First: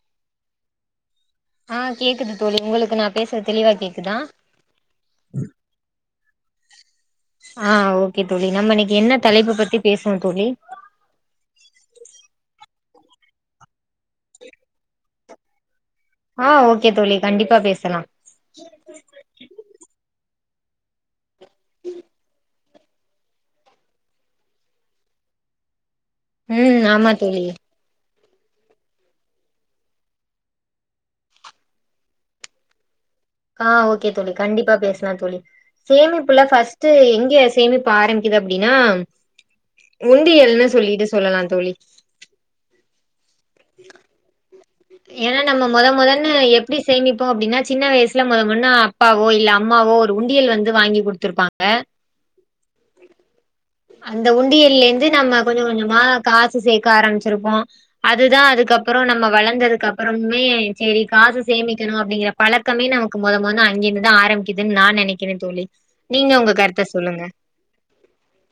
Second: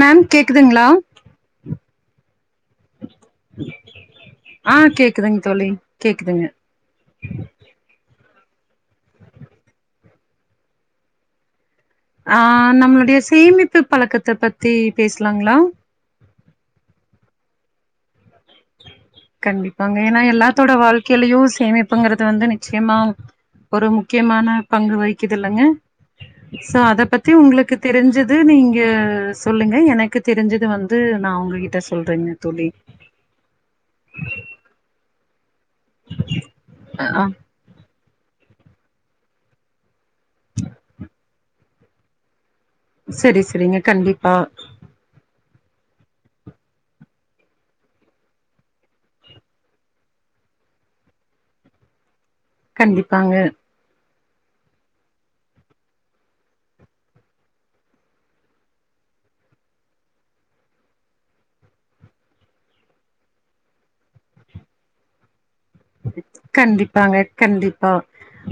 Ma'am கேக்குதுங்ளா ஆ கேக்குது தோழி உங்களுக்கு நா பேசுறது தெளிவா கேக்குதா ஆ கேக்குதுங் தோழி கேக்குதுங்க ஆ ஓகே தோழி நம்ம இன்னைக்கு என்ன தலைப்பு பத்தி பேசுவோ தோழி ஆ நம்மளுடைய சேமிப்பு பழக்கத்த பத்தி பேசலாங்ளா ஆ ஓகே தோழி கண்டிப்பா பேசலா கண்டிப்பாங்க ஏன்னா எல்லாத்தோட வாழ்க்கைலயு சேமிப்புங்கிறது வந்து நிச்சயமா ஒரு முக்கியமான பங்கு வகிக்குதுல்லங்க சோ ம் அத ஆமா பத்தி தோழி உங்களுக்கு தெரிஞ்சது நீங்க சொல்லுங்க எனக்கு தெரிஞ்சது வந்து நா உங்ககிட்ட சொல்றேங்க தோழி ஆ ஓகே தோழி கண்டிப்பா பேசலா தோழி சேமிப்புல ஃபர்ஸ்ட்டு ஆ ஆ, எங்க சேமிப்பு ஆரம்பிக்குது அப்டினா உண்டியல்னு சொல்லிட்டு சொல்லலா தோழி சரி சரிங்க கண்டிப்பா ஏன்னா நம்ம முத முதன்னு எப்டி சேமிப்போ அப்டினா சின்ன வயசுல முத முன்னு ஆ அப்பாவோ இல்ல அம்மாவோ ஒரு உண்டியல் வந்து வாங்கி குடுத்துருப்பாங்க கண்டிப்பாங்க அந்த உண்டியல்லேந்து நம்ம கொஞசோ கொஞ்சமா காசு சேக்க ஆரம்பிச்சிருப்போ அதுதா அதுக்கப்பறோ நம்ம வளர்ந்தது கப்பறமே செரி காசு சேமிக்கணு அப்டிங்கிற பழக்கமே நமக்கு மொத மொத அங்கிருந்துதா ஆரம்பிக்குதுன்னு நா நெனைக் கிறே தோழி நீங்க உங்க கருத்த கண்டிப்பாங்க சொல்லுங்க கண்டிப்பா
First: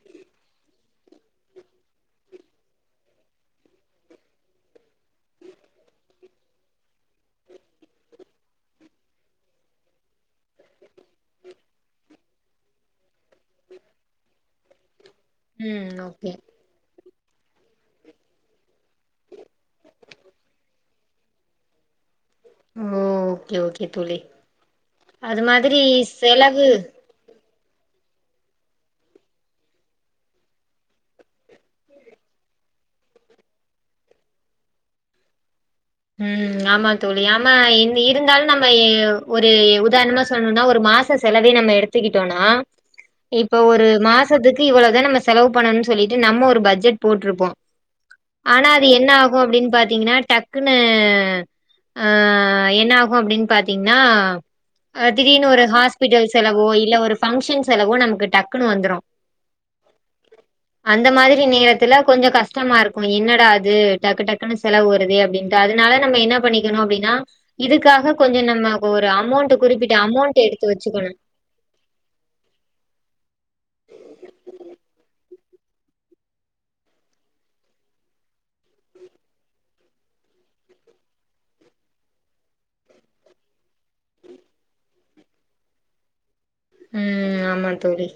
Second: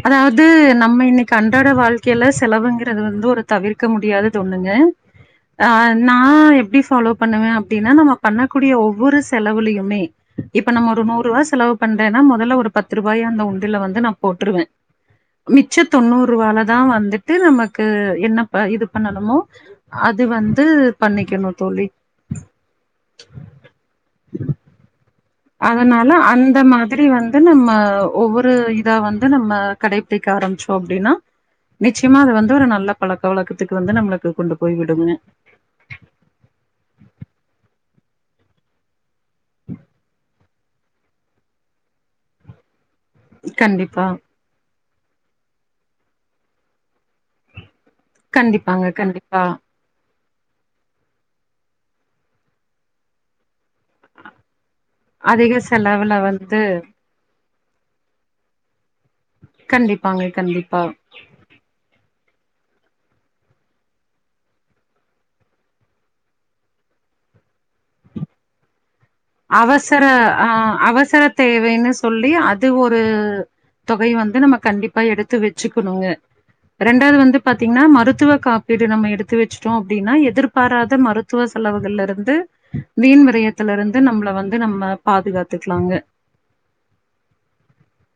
அதாவது நம்ம இன்னைக்கி அன்றாட வாழ்க்கைல செலவுங்கிறது வந்து ஒரு தவிர் க்க முடியாதது ஒன்னுங்க ஆ நா எப்டி ஃபாலோ பண்ணுவே அப்டின்னா நம்ம பண்ணக்கூடிய ஒவ்வொரு செலவுலியுமே இப்ப நம்ம ஒரு நூறு ரூவா செலவ் பண்றேன்னா மொதல்ல ஒரு பத்து ரூபாய அந்த உண்டியல்ல வந்து நா போட்டுருவே மிச்ச ம் தொண்ணூறு ஓகே ரூவால தா வந்துட்டு நமக்கு என்னப்ப இது பண்ணணுமோ அது வந்து பண்ணிக்கணு தோழி ஓ ஓகே ஓகே தோழி அது மாதிரி அதனால அந்த செலவு மாதிரி வந் ந்து நம்ம ஒவ்வொரு இதா வந்து நம்ம கடைபிடிக்க ஆரம்பிச்சோ அப்டின்னா நிச்சயமா அது வந்து ஒரு நல்ல பழக்க வழக்கத்துக்கு வந்து நம்மளுக்கு கொண்டு போய் விடுங்க ம் ஆமா தோழி ஆமா இன் இருந்தாலு நம்ம ஒரு உதாரணமா சொல்னுன்னா ஒரு மாச செலவே நம்ம எடுத்திக்கிட்டோனா இப்ப ஒரு கண்டிப்பா மாசத்துக்கு இவ்ளதா நம்ம செலவு பண்ணணுனு சொல்லிட்டு நம்ம ஒரு பட்ஜெட் போட்ருப்போ ஆனா கண்டிப்பாங்க அது என்ன ஆகு கண்டிப்பா அப்டின்னு பாத்தீங்கன்னா டக் குன்னு ஆ என்ன ஆகு அப்டின்னு பாத்தீங்கன்னா திடீர்னு அதிக ஒரு செலவுல ஹாஸ்பிட்டல் வந்து செலவோ இல்ல ஒரு ஃபங்க்ஷன் செலவோ நமக்கு டக்குன்னு வந்துரு கண்டிப்பாங்க கண்டிப்பா அந்த மாரி நேரத்துல கொஞ்சோ கஷ்டமா இருக்கு என்னடா இது டக்கு டக்குன்னு செலவு வருதே அப்டின்னு அதனால நம்ம என்ன பண்ணிக்கணு அப்டின்னா இதுக்காக கொஞ்ச நம்ம இப்ப ஒரு அமௌண்ட் குறிப்பிட்ட அவசர அமௌண்ட் ஆ எடுத்து வச்சுக்கணு அவசர தேவைன்னு சொல்லி அது ஒரு தொகை வந்து நம்ம கண்டிப்பா எடுத்து வச் சுக்கண்ணுங்க ரெண்டாவது வந்து பாத்தீங்கன்னா மருத்துவ காப்பீடு நம்ம எடுத்து வச்சுட்டோ அப்டின்னா எதிர்பாராத மருத் துவ செலவுகள்ல இருந்து வீண் விரையத்திலருந் து நம்பள வந்து நம்ம பாதுகாத்துக்கலாங்க ம் ஆமா தோழி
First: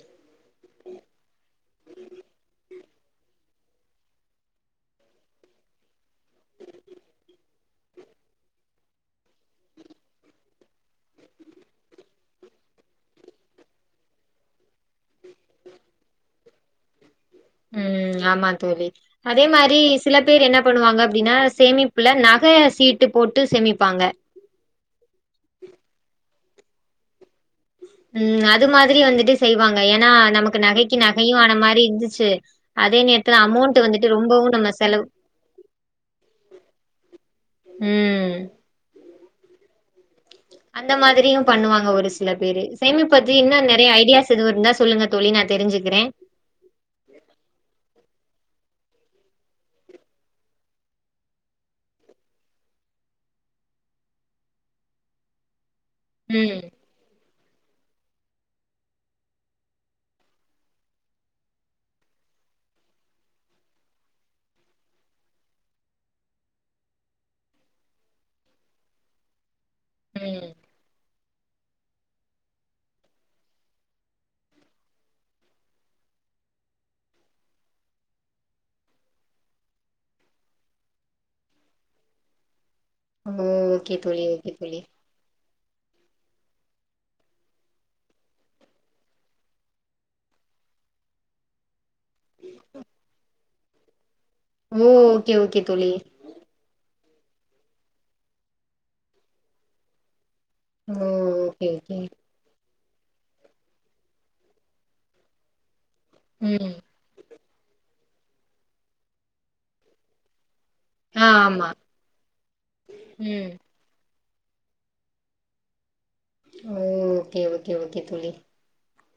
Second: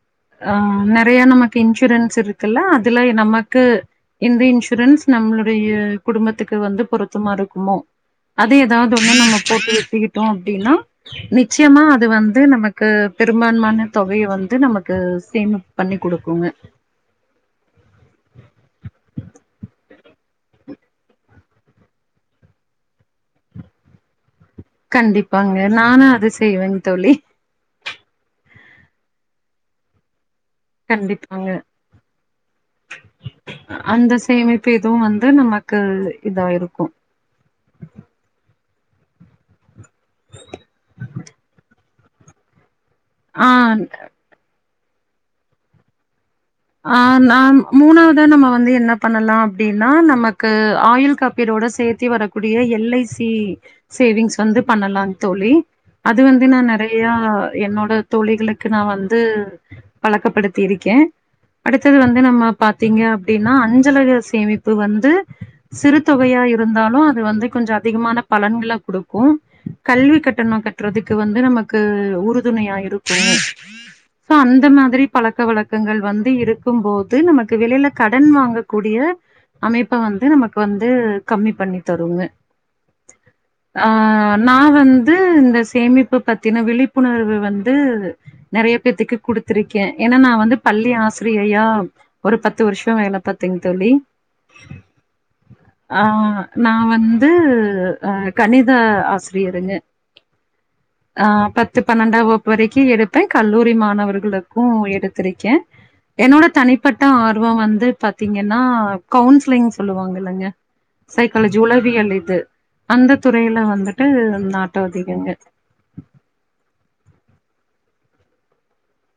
ஆம் நெறைய நமக்கு இன்சூரன்ஸ் இருக்குல்ல அதுல நமக்கு எந்த இன்சூரன்ஸ் நம்மளுடைய குடும்பத்துக்கு வந்து பொருத்தமா இருக்குமோ அது ஏதாவது ஒன்னு நம்ம போட்டு எத்துக்கிட்டோ அப்டின்னா நிச்சயமா அது வந்து நமக்கு பெரும்பான்மான தொகைய வந்து நமக்கு சேமிப் பண்ணி குடுக்குங்க ம் ஆமா தோழி அதே மாரி சில பேர் என்ன பண்ணுவாங்க அப்டின்னா சேமிப்புல நக சீட்டு போட்டு சேமிப்பாங்க கண்டிப்பாங்க நானு அது செய்வேங் தோழி ம் அது மாதிரி வந்துட்டு செய்வாங்க ஏனா நமக் நகைக்கி நகையு கண்டிப்பாங்க ஆன மாரி இருந்துச்சு அதே நேரத்துல அமௌண்ட்டு வந்துட்டு ரொம்பவு நம்ம செலவ் க இதா இருக்கு ம் அந்த மாரியு பண்ணுவாங்க ஒரு சில பேரு சேமிப்பு பத்தி ஆ இன்னோ நெறைய ஐடியாஸ் எதுவு இருந்த சொல்லுங்க தோழி நா தெரிசுக்கிறே ஆ நா மூணாவதா நம்ம வந்து என்ன பண்ணலா அப்டின்னா நமக்கு ஆயுள் காப்பீடோட சேத் வரக்கூடிய எல்ஐசி சேவிங்ஸ் வந்து பண்ணலாம் தோழி அது வந்து நா ம், நறைய ய என்னோட தோழிகளுக்கு நான் வந்து பழக்கப்படுத்தி இருக்கேன் அடுத்தது வந்து நம்ம பாத்தீங்க அப்படின்னா அஞ்சலக சேமிப்பு வந்து சிறு தொகையா இருந்தாலும் அது வந்து கொஞ்சோம் அதிகமான பலன்கள குடுக்கும் கல்வி ம். கட்டணம் கட்டுறதுக்கு வந்து நமக்கு உறுதுணையா இருக்கும் சோ அந்த மாதிரி பழக்க வழக்கங்கள் வந்து இருக்கும் போது நமக்கு வெளியில கடன் வாங்கக்கூடிய அமைப்ப வந்து நமக்கு வந்து கம்மி பண்ணி தருங்க மம் ஓகே தோழி ஓகே தோழி ம் இந்த சேமிப்பு பத்தீன விழிப்புணர்வு வந்து நறைய பேத்துக்கு குடுத்திருக்கேன் ஏன்னா நான் வந்து பள்ளி ஆசி ரியையா ஒரு பத்து வருஷம் வேல பாத்திங் தோழி ஓ ஓகே ஓகே தோழி நான் வந்து அ கணித ஆசிரியருங்க ஓ! ஆ ஓகே, பத்து ஓகே. பன்னெண்டா வகுப் வரைக்கும் எடுப்பேன் கல்லூரி மாணவர்களுக்கும் எடுத்திருக்கேன் என்னோட ம். தனிப்பட்ட ஆர்வம் வந்து பாத்தீங்கன்னா கவுன்சிலிங் சொல்லுவாங்கள இல்லங்க ஆ சைக்காலஜி ஆமா. உளவியல் இது அந்த ம். துறையில வந்துட்டு நாட்டம் அதிகங்க ஓ ஓகே ஓகே ஓகே தோழி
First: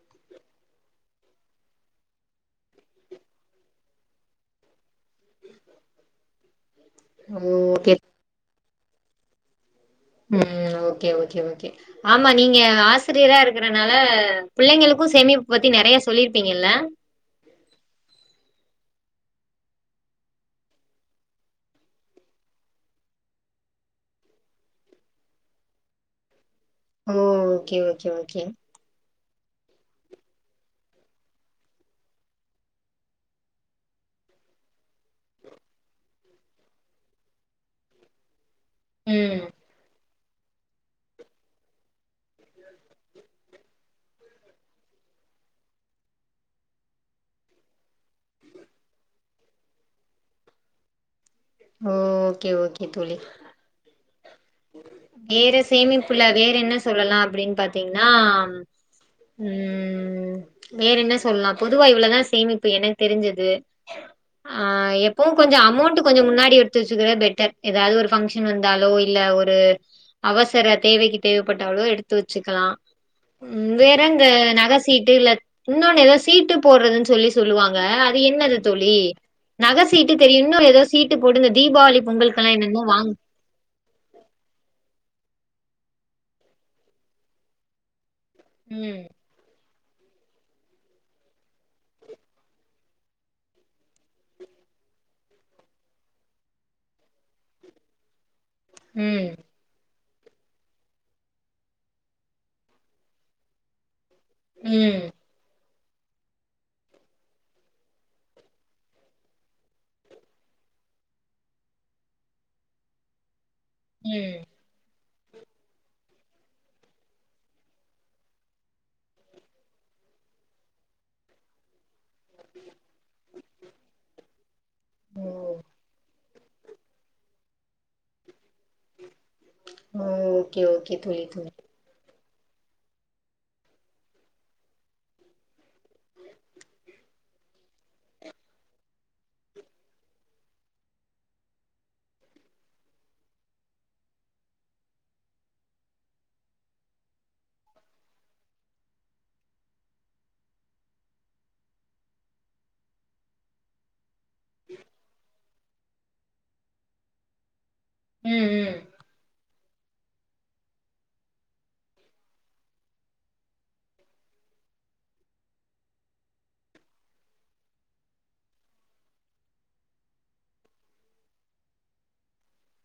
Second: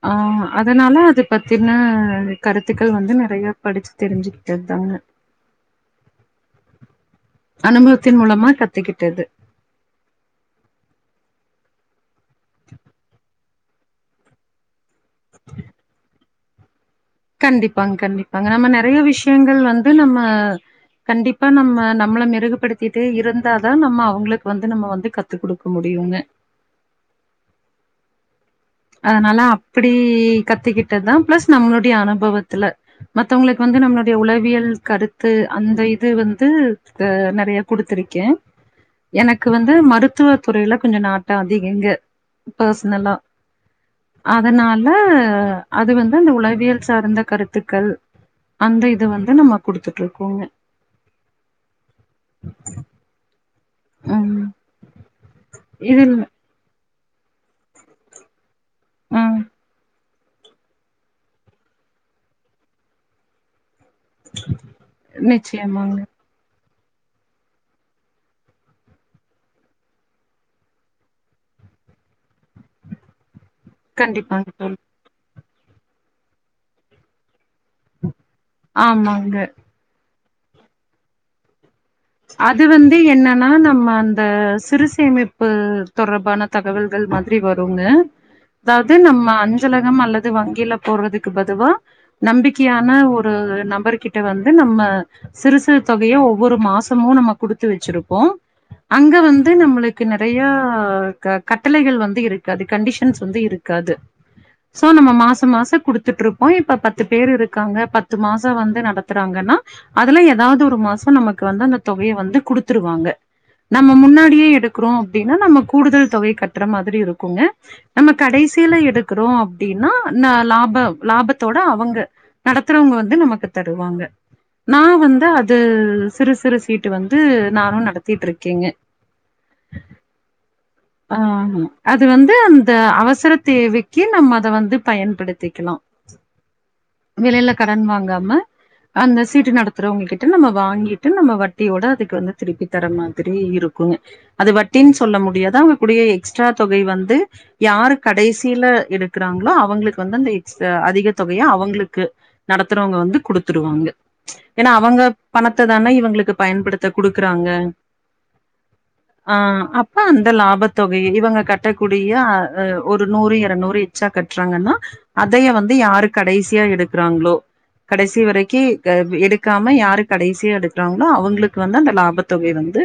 ஆ அதனால அது பத்தின கருத்துக்கள் வந்து நறைய படிச்சு தெரிஞ்சுக்கிட்டது தாங்க ஓ! ஓகே. அனுபவத்தின் மூலமா கத்துக்கிட்டது ம் ஓகே ஓகே ஓகே ஆமா நீங்க ஆசிரியரா இரு இருக்கறனால பிள்ளைங்களுக்கும் சேமிப்பு பத்தி நறைய சொல்லிருப்பீங்கல்ல கண்டிப்பாங்க கண்டிப்பாங்க நம்ம நறைய விஷயங்கள் வந்து நம்ப கண்டிப்பா நம்ம நம்மள மிருகுப்படுத்திட்டு இருந்தா தான் நம்ம அவங்களுக்கு வந்து நம்ம வந்து கருத் கத்து குடுக்க முடியுங்க ஓ ஓகே ஓகே ஓகே அதனால அப்படி கத்துக்கிட்டது தான் ப்ளஸ் நம்மளுடைய அனுபவத்துல மத்தவங்களுக்கு வந்து நம்மளுடைய உளவியல் கருத்து அந்த இது வந்து. அது நறைய குடுத்திருக்கேன் [inaudible] எனக்கு வந்து மருத்துவ துறையில கொஞ்சம் நாட்டம் அதிகம்ங்க பர்சனலா அதனால அது வந்து அந்த உளவியல் சார்ந்த கருத்துக்கள் அந்த இது வந்து நம்ம குடுத்துட்டு இருக்கோங்க ஓ ஓகே ஓகே தோழி ம் வேற இதில் சேமிப்புள்ள வேற என்ன சொல்லலாம் அப்டின்னு பாத்தீங்ன்னா ம் ம் வேற என்ன சொல்லலாம் பொதுவா இவ்ளோவுதான் சேமிப்பு எனக்கு தெரிஞ்சது ஆஹ எப்பவும் கொஞ்சம் நிச்சயமாங்க அமௌண்ட் கொஞ்சம் முன்னாடி வி எடுத்து வச்சுக்கிறது பெட்டர் ஏதாவது ஒரு ஃபங்ஷன் வந்தாலோ இல்ல ஒரு அவசர தேவைக்கு தேவைப்பட்டாளோ எடுத்து வச்சுக்கலாம் ம் வேறங்க கண்டிப்பாங்க நக தோழி சீட் இல்ல இன்னொன்னு ஏதோ சீட்டு போடுறதுன்னு சொல்லி சொல்லுவாங்க அது என்னது தோழி ஆமாங்க நகஸ் சீட்டு தெரியும் இன்னொரு ஏதோ சீட்டு போடுங்க தீபாவளி பொங்கலுக்கெல்லா அது என்னென்னமோ வந்து வாங் என்னா ஆனா நம்ம அந்த சிறுசேமிப்பு தொடர்பான தகவல்கள் மாதிரி வருங்க [inaudible] அதாவ்து நம்ம அஞ்சலகம் அல்லது வங்கியில போடுறதுக்கு பதுவா நம்பிக்கையான ஒரு நபர் கிட்ட வந்து நம்ம சிறு சிறு தொகையை ஒவ்வொரு மாச மு நம்ம குடுத்து வச்சிருப்போ அங்க ம் வந்து நம்மளுக் கு நறையா க கட்டளைகள் வந்து இருக்கு ஆ கண்டிஷன்ஸ் வந்து இருக்காது சோ ம் நம்ம மாசம் மாசம் குடுத்துட்ருப் போ இப்ப பத்து பேர் இருக்காங்க பத்து மாச வந்து நடத்துறாங்கன்னா அதுல எதாவ்து ஒரு மாச நமக்கு வந்து அந்த தொகய வந்து குடுத்துருவாங்க நம்ம ம் முன்னாடியே எடுக் க்றோ அப்டின்னா நம்ம கூடுதல் தொகய கட்ற மாதிரி இருக்கூங்க நம்ம கடைசியில எடுக்குறோ அப்டின்னா ந லாபம் லாபத்தோட அவங்க நடத்துறவுங்க வந்து நமக்கு தருவாங்க நா ஓ வந்து அது சிறு சிறு சீட் டு வந்து நானு நடத்திட்ருக்கேங்க ஆ ஓக்கே ஓக்கே ஆ தோழி தோழி அது வந்து அந்த அவசரத் தேவைக்கி நம்ம அத வந்து பயன்படுத்திக்லா வெளில கடன் வாங்காம அந்த சீட்டு நடத்துறவுங்ககிட்ட நம்ம வாங்கிட்டு நம்ம வட் ட்டியோட அதுக்கு வந்து திருப்பி தர மாதிரி இருக்கூங்க அது வட்டின் சொல்ல முடியாது அவங்கக்கூடிய எக்ஸ்ட்ரா தொகை வந்து யாரு கடைசியில எடுக்குறாங்ளோ அவங்களுக்கு வந்து அந்த எக்ஸ்ட்ரா அதிக தொகையா அவங்களுக்கு நடத்துறவுங்க வந்து குடுத்துருவாங்க ஏன்னா அவங்க பணத்த தான இவுங்களுக்கு பயன்படுத்த குடுக்குறாங்க ம் ம் ஆ அப் அ அந்த லாபத்தொகய இவங்க கட்டக்கூடிய அ ஒரு நூறு எரநூறு எச்சா கட்றாங்கன்னா அதைய வந்து யாரு கடைசியா எடுக்குறாங்களோ கடைசி வரைக்கி எடுக்காம யாரு கடைசியா எடுக்குறாங் னா அவுங்களுக்கு வந்து அந்த லாபத்தொகை வந்து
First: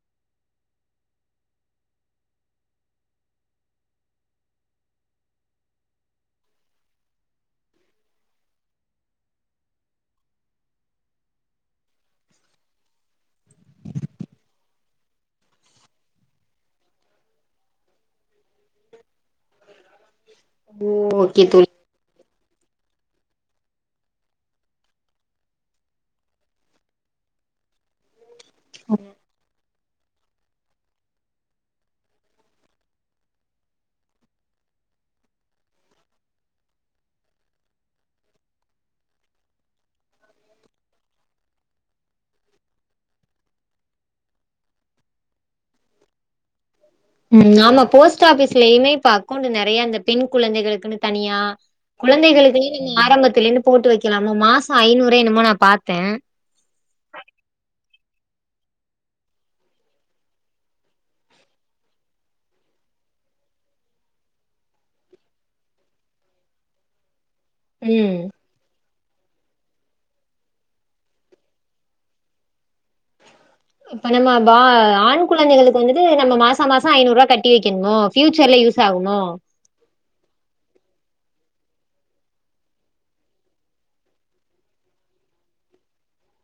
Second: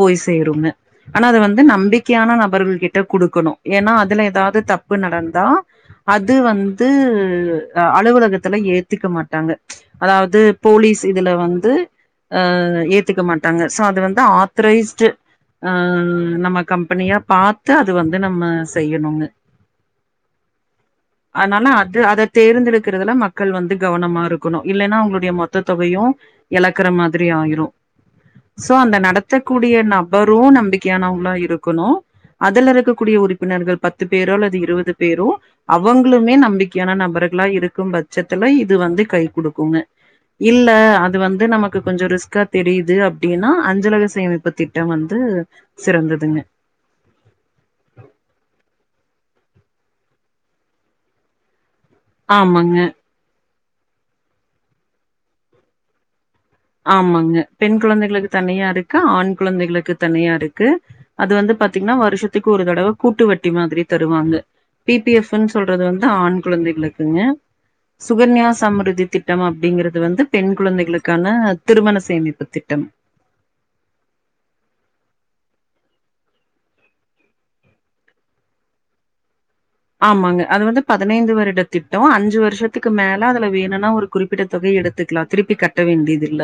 போய் சேருங்க ஆனா அது வந்து நம்பிக்கையான நபர்கள் கிட்ட குடுக்கணு ஏன்னா அதுல ஏதாது தப்பு நடந்தா அது வந்து அலுவலகத்துல ஏத்துக்க மாட்டாங்க அதாவ்து போலீஸ் இதுல வந்து ஆ ஏத்துக்க மாட்டாங்க சோ அது வந்து ஆத்தரைஸ்டு ஆ நம்ம கம்பனியா பாத்து அது வந்து நம்ம செய்யணுங்க [inaudible] ஓகே தோழி அத்னால அது அத தேர்ந்தெடுக்கறதுல மக்கள் வந்து கவனமாருக்குணு இல்லன்னா அவுங்களுடைய மொத்த தொகையு எழக்கற மாத் த்ரி ஆயிரு சோ அந்த நடத்தக் கூடிய நபரு நம்பிக்கையானவுங்ளா இருக்குணு அதுல இருக்கக்கூடிய உறுப்பினர்கள் பத்து பேரோ அல்லது இருவது பேரோ அவங்களுமே நம்பிக்கையான நபர்களா இருக்கும் பட்சத்துல இது வந்து கை குடுக்குங்க இல்ல அது வந்து நமக் கு கொஞ்சொ ரிஸ்க்கா தெரியுது அப்டின்னா அஞ்சலக சேமிப்பு திட்டம் வந்து சிறந்ததுங்க ம் ஆமா போஸ்ட் ஆபிஸ்லயுமே இப்ப அக்கௌண்ட் நெறய இந்த பெண் குழந்தைகளுக்குன்னு தனியா குழந்தைகளுக்குனு ஆமாங்க நீங்க ஆரம்பத்துலே இருந்து போட்டு வக்கலாம் மாசம் ஐநூறு என்னமோ நா பாத்தே ஆமாங்க பெண் குழந்தைகளுக்கு தனியா இருக்கு ஆண் குழந்தைகளுக்கு தனியா இருக்கு அது வந்து பாத்தீங்ன்னா வருஷத்துக்கு ஒரு தடவ கூட்டுவட்டி மாதிரி தருவாங்க பி பி எஃப்ன்னு சொல்றது வந்து ஆண் கொழந்தைகளுக்குங்க ம் சுகன்யா சம்ருதி திட்டம் அப்படிங்கறது வந்து பெண் குழந்தைகளுக்கான திருமண சேமிப்புத் திட்டம் [inaudible] இப்ப நம்ப பா ஆண் குழந்தைகளுக்கு வந்துட்டு நம்ம மாச மாசோ ஐநூருவா கட்டி வெக்கிணுமோ ஃபியூச்சர்ல யூஸ் ஆகுமோ ஆமாங்க அது வந்து பதினைந்து வருட திட்டோ அஞ்சு வர்ஷத்துக்கு மேல அதுல வேணுனா ஒரு குறிப்பிட்ட தொகை எடுத்துக்கலா திருப்பி கட்ட வேண்டியது இல்ல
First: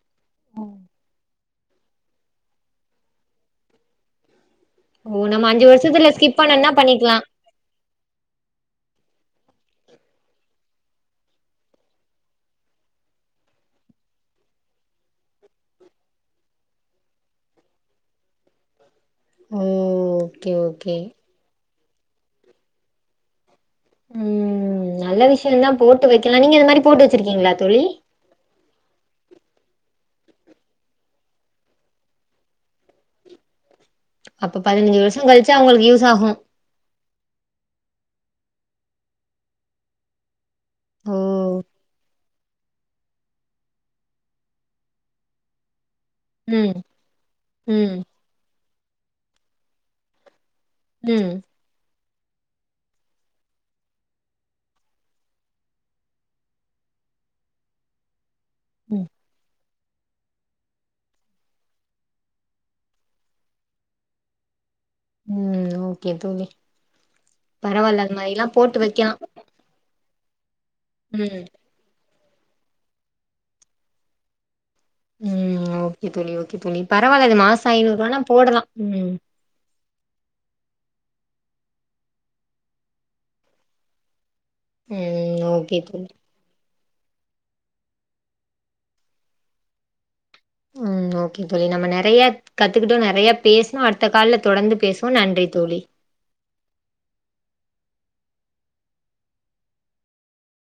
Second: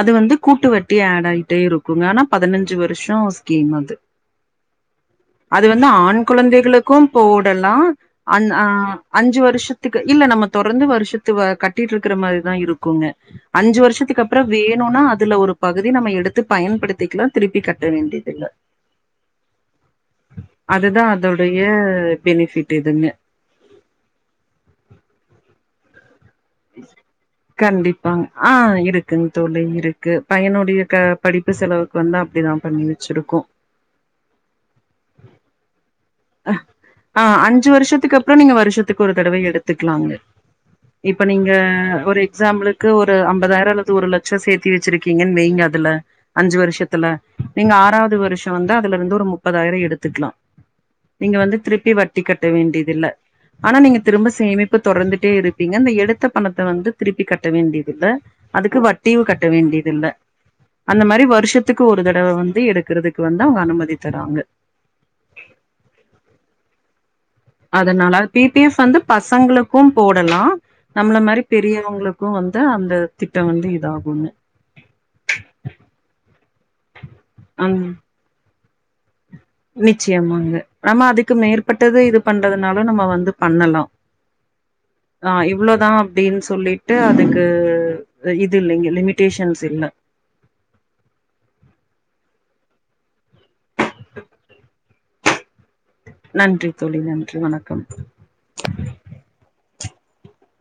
அது வந்து கூட்டு வட்டி ஆட் ஆகிட்டே இருக்குங்க ஆனா பதினஞ்சு வருஷோ ஸ்கீம் அது ஓ நம்ம அஞ்சு அது வந்து வருஷத்துல ஆண் ஸ்கிப் பண்ணோம்னா குழந்தைகளுக்கு பண்ணிக்கலா போடலா அந் ஆ அஞ்சு வருஷத்துக்கு இல்ல நம்ம தொடர்ந்து வருஷத்து அ கட்டிட்டு இருக்குற மாரிதா இருக்குங்க அஞ்சு வருஷத்துக்கு அப்பறோ வேணுனா அதுல ஒரு பகுதி நம்ம எடுத்து பயன்படுத்திக்லா திருப்பி கட்ட வேண்டியது இல்ல ஓ ஓகே ஓகே அதுதா அதோடைய பெனிஃபிட்டு எதுங்க ம் நல்ல விஷ்யந்தா போட்டு வெக்கலா நீங்க இது மாரி போட்டு வெச்சிருக்கீங்களா தோழி கண்டிப்பாங்க ஆ இருக்குங் தோழி இருக்கு பையனோடைய க படிப்பு செலவுக்கு வந்து அப்டிதா பண்ணி வெச்சுருக்கோ அப்ப பதினஞ்சு வர்ஷோ கழிச்சி அவுங்குளுக்கு யூஸ் ஆகோ ஆ அஞ்சு வர்ஷத்துக்கு அப்றம் நீங்க வருஷத்துக்கு ஒரு தடவ எடுத்துக்குலாங்க இப்ப நீங்க ஒரு எக்ஸாம்பிளுக் கு ஒரு அம்பதாயிரம் அல்லது ஒரு லட்சோ சேத்தி வெச்சிருக்கீங்கன்னு வெய்ங்க அதுல அஞ்சு ம் வருஷத்துல நீங்க ம் ஆறாவது வருஷோ வந்து அதுலருந்து ஒரு முப்பதாயிரோ எடுத்துக்லா நீங்க ம் வந்து திருப்பி வட்டி கட்ட வேண்டியதில்ல ஆனா நீங்க திரும்ப சேமிப்பு தொடர்ந்துட்டே இருப்பீங்க இந்த எடுத்த பணத்த வந்து திருப்பி கட்ட வேண்டியதில்ல அதுக்கு ம் வட்டியு கட்ட வேண்டியதில்ல அந்த மாரி வருஷத்துக்கு ஒரு தடவ வந்து எடுக்குறதுக்கு வந்து அவுங்க அனுமதி தராங்க ம் ஓகே தோழி பரவாயில்ல அதனால அது பி மாரில்லா பி எஸ் போட்டு வந்து வைக்கலா பசங்களுக் கு போடலா நம்மள மாரி ம் பெரியவங்களுக்கு வந்து அந்த திட்டோ வந்து இதாகுங்க ம் ஓகே தோழி ஓகே தோழி பரவால்ல இது மாசோ அந்த ஐநூறுவானா போடலா நிச்சயமாங்க நம்ம அதுக்கு மேற்பட்டது இது பண்றதுனாலு நம்ம வந்து பண்ணலா நா ம் ஓகே இவ்ளதா தோழி அப்டீன்னு சொல்லிட் டு அதுக்கு இது இல்லீங்க லிமிடேஷன்ஸ் இல்ல ம் ஓகே தோழி நம்ம நறைய கத்துக்கிட்டோ நறைய பேசுணோ அடுத்த கால்ல தொடந்து பேசுவோ நன்றி தோழி நன்றி தோழி நன்றி வணக்கம்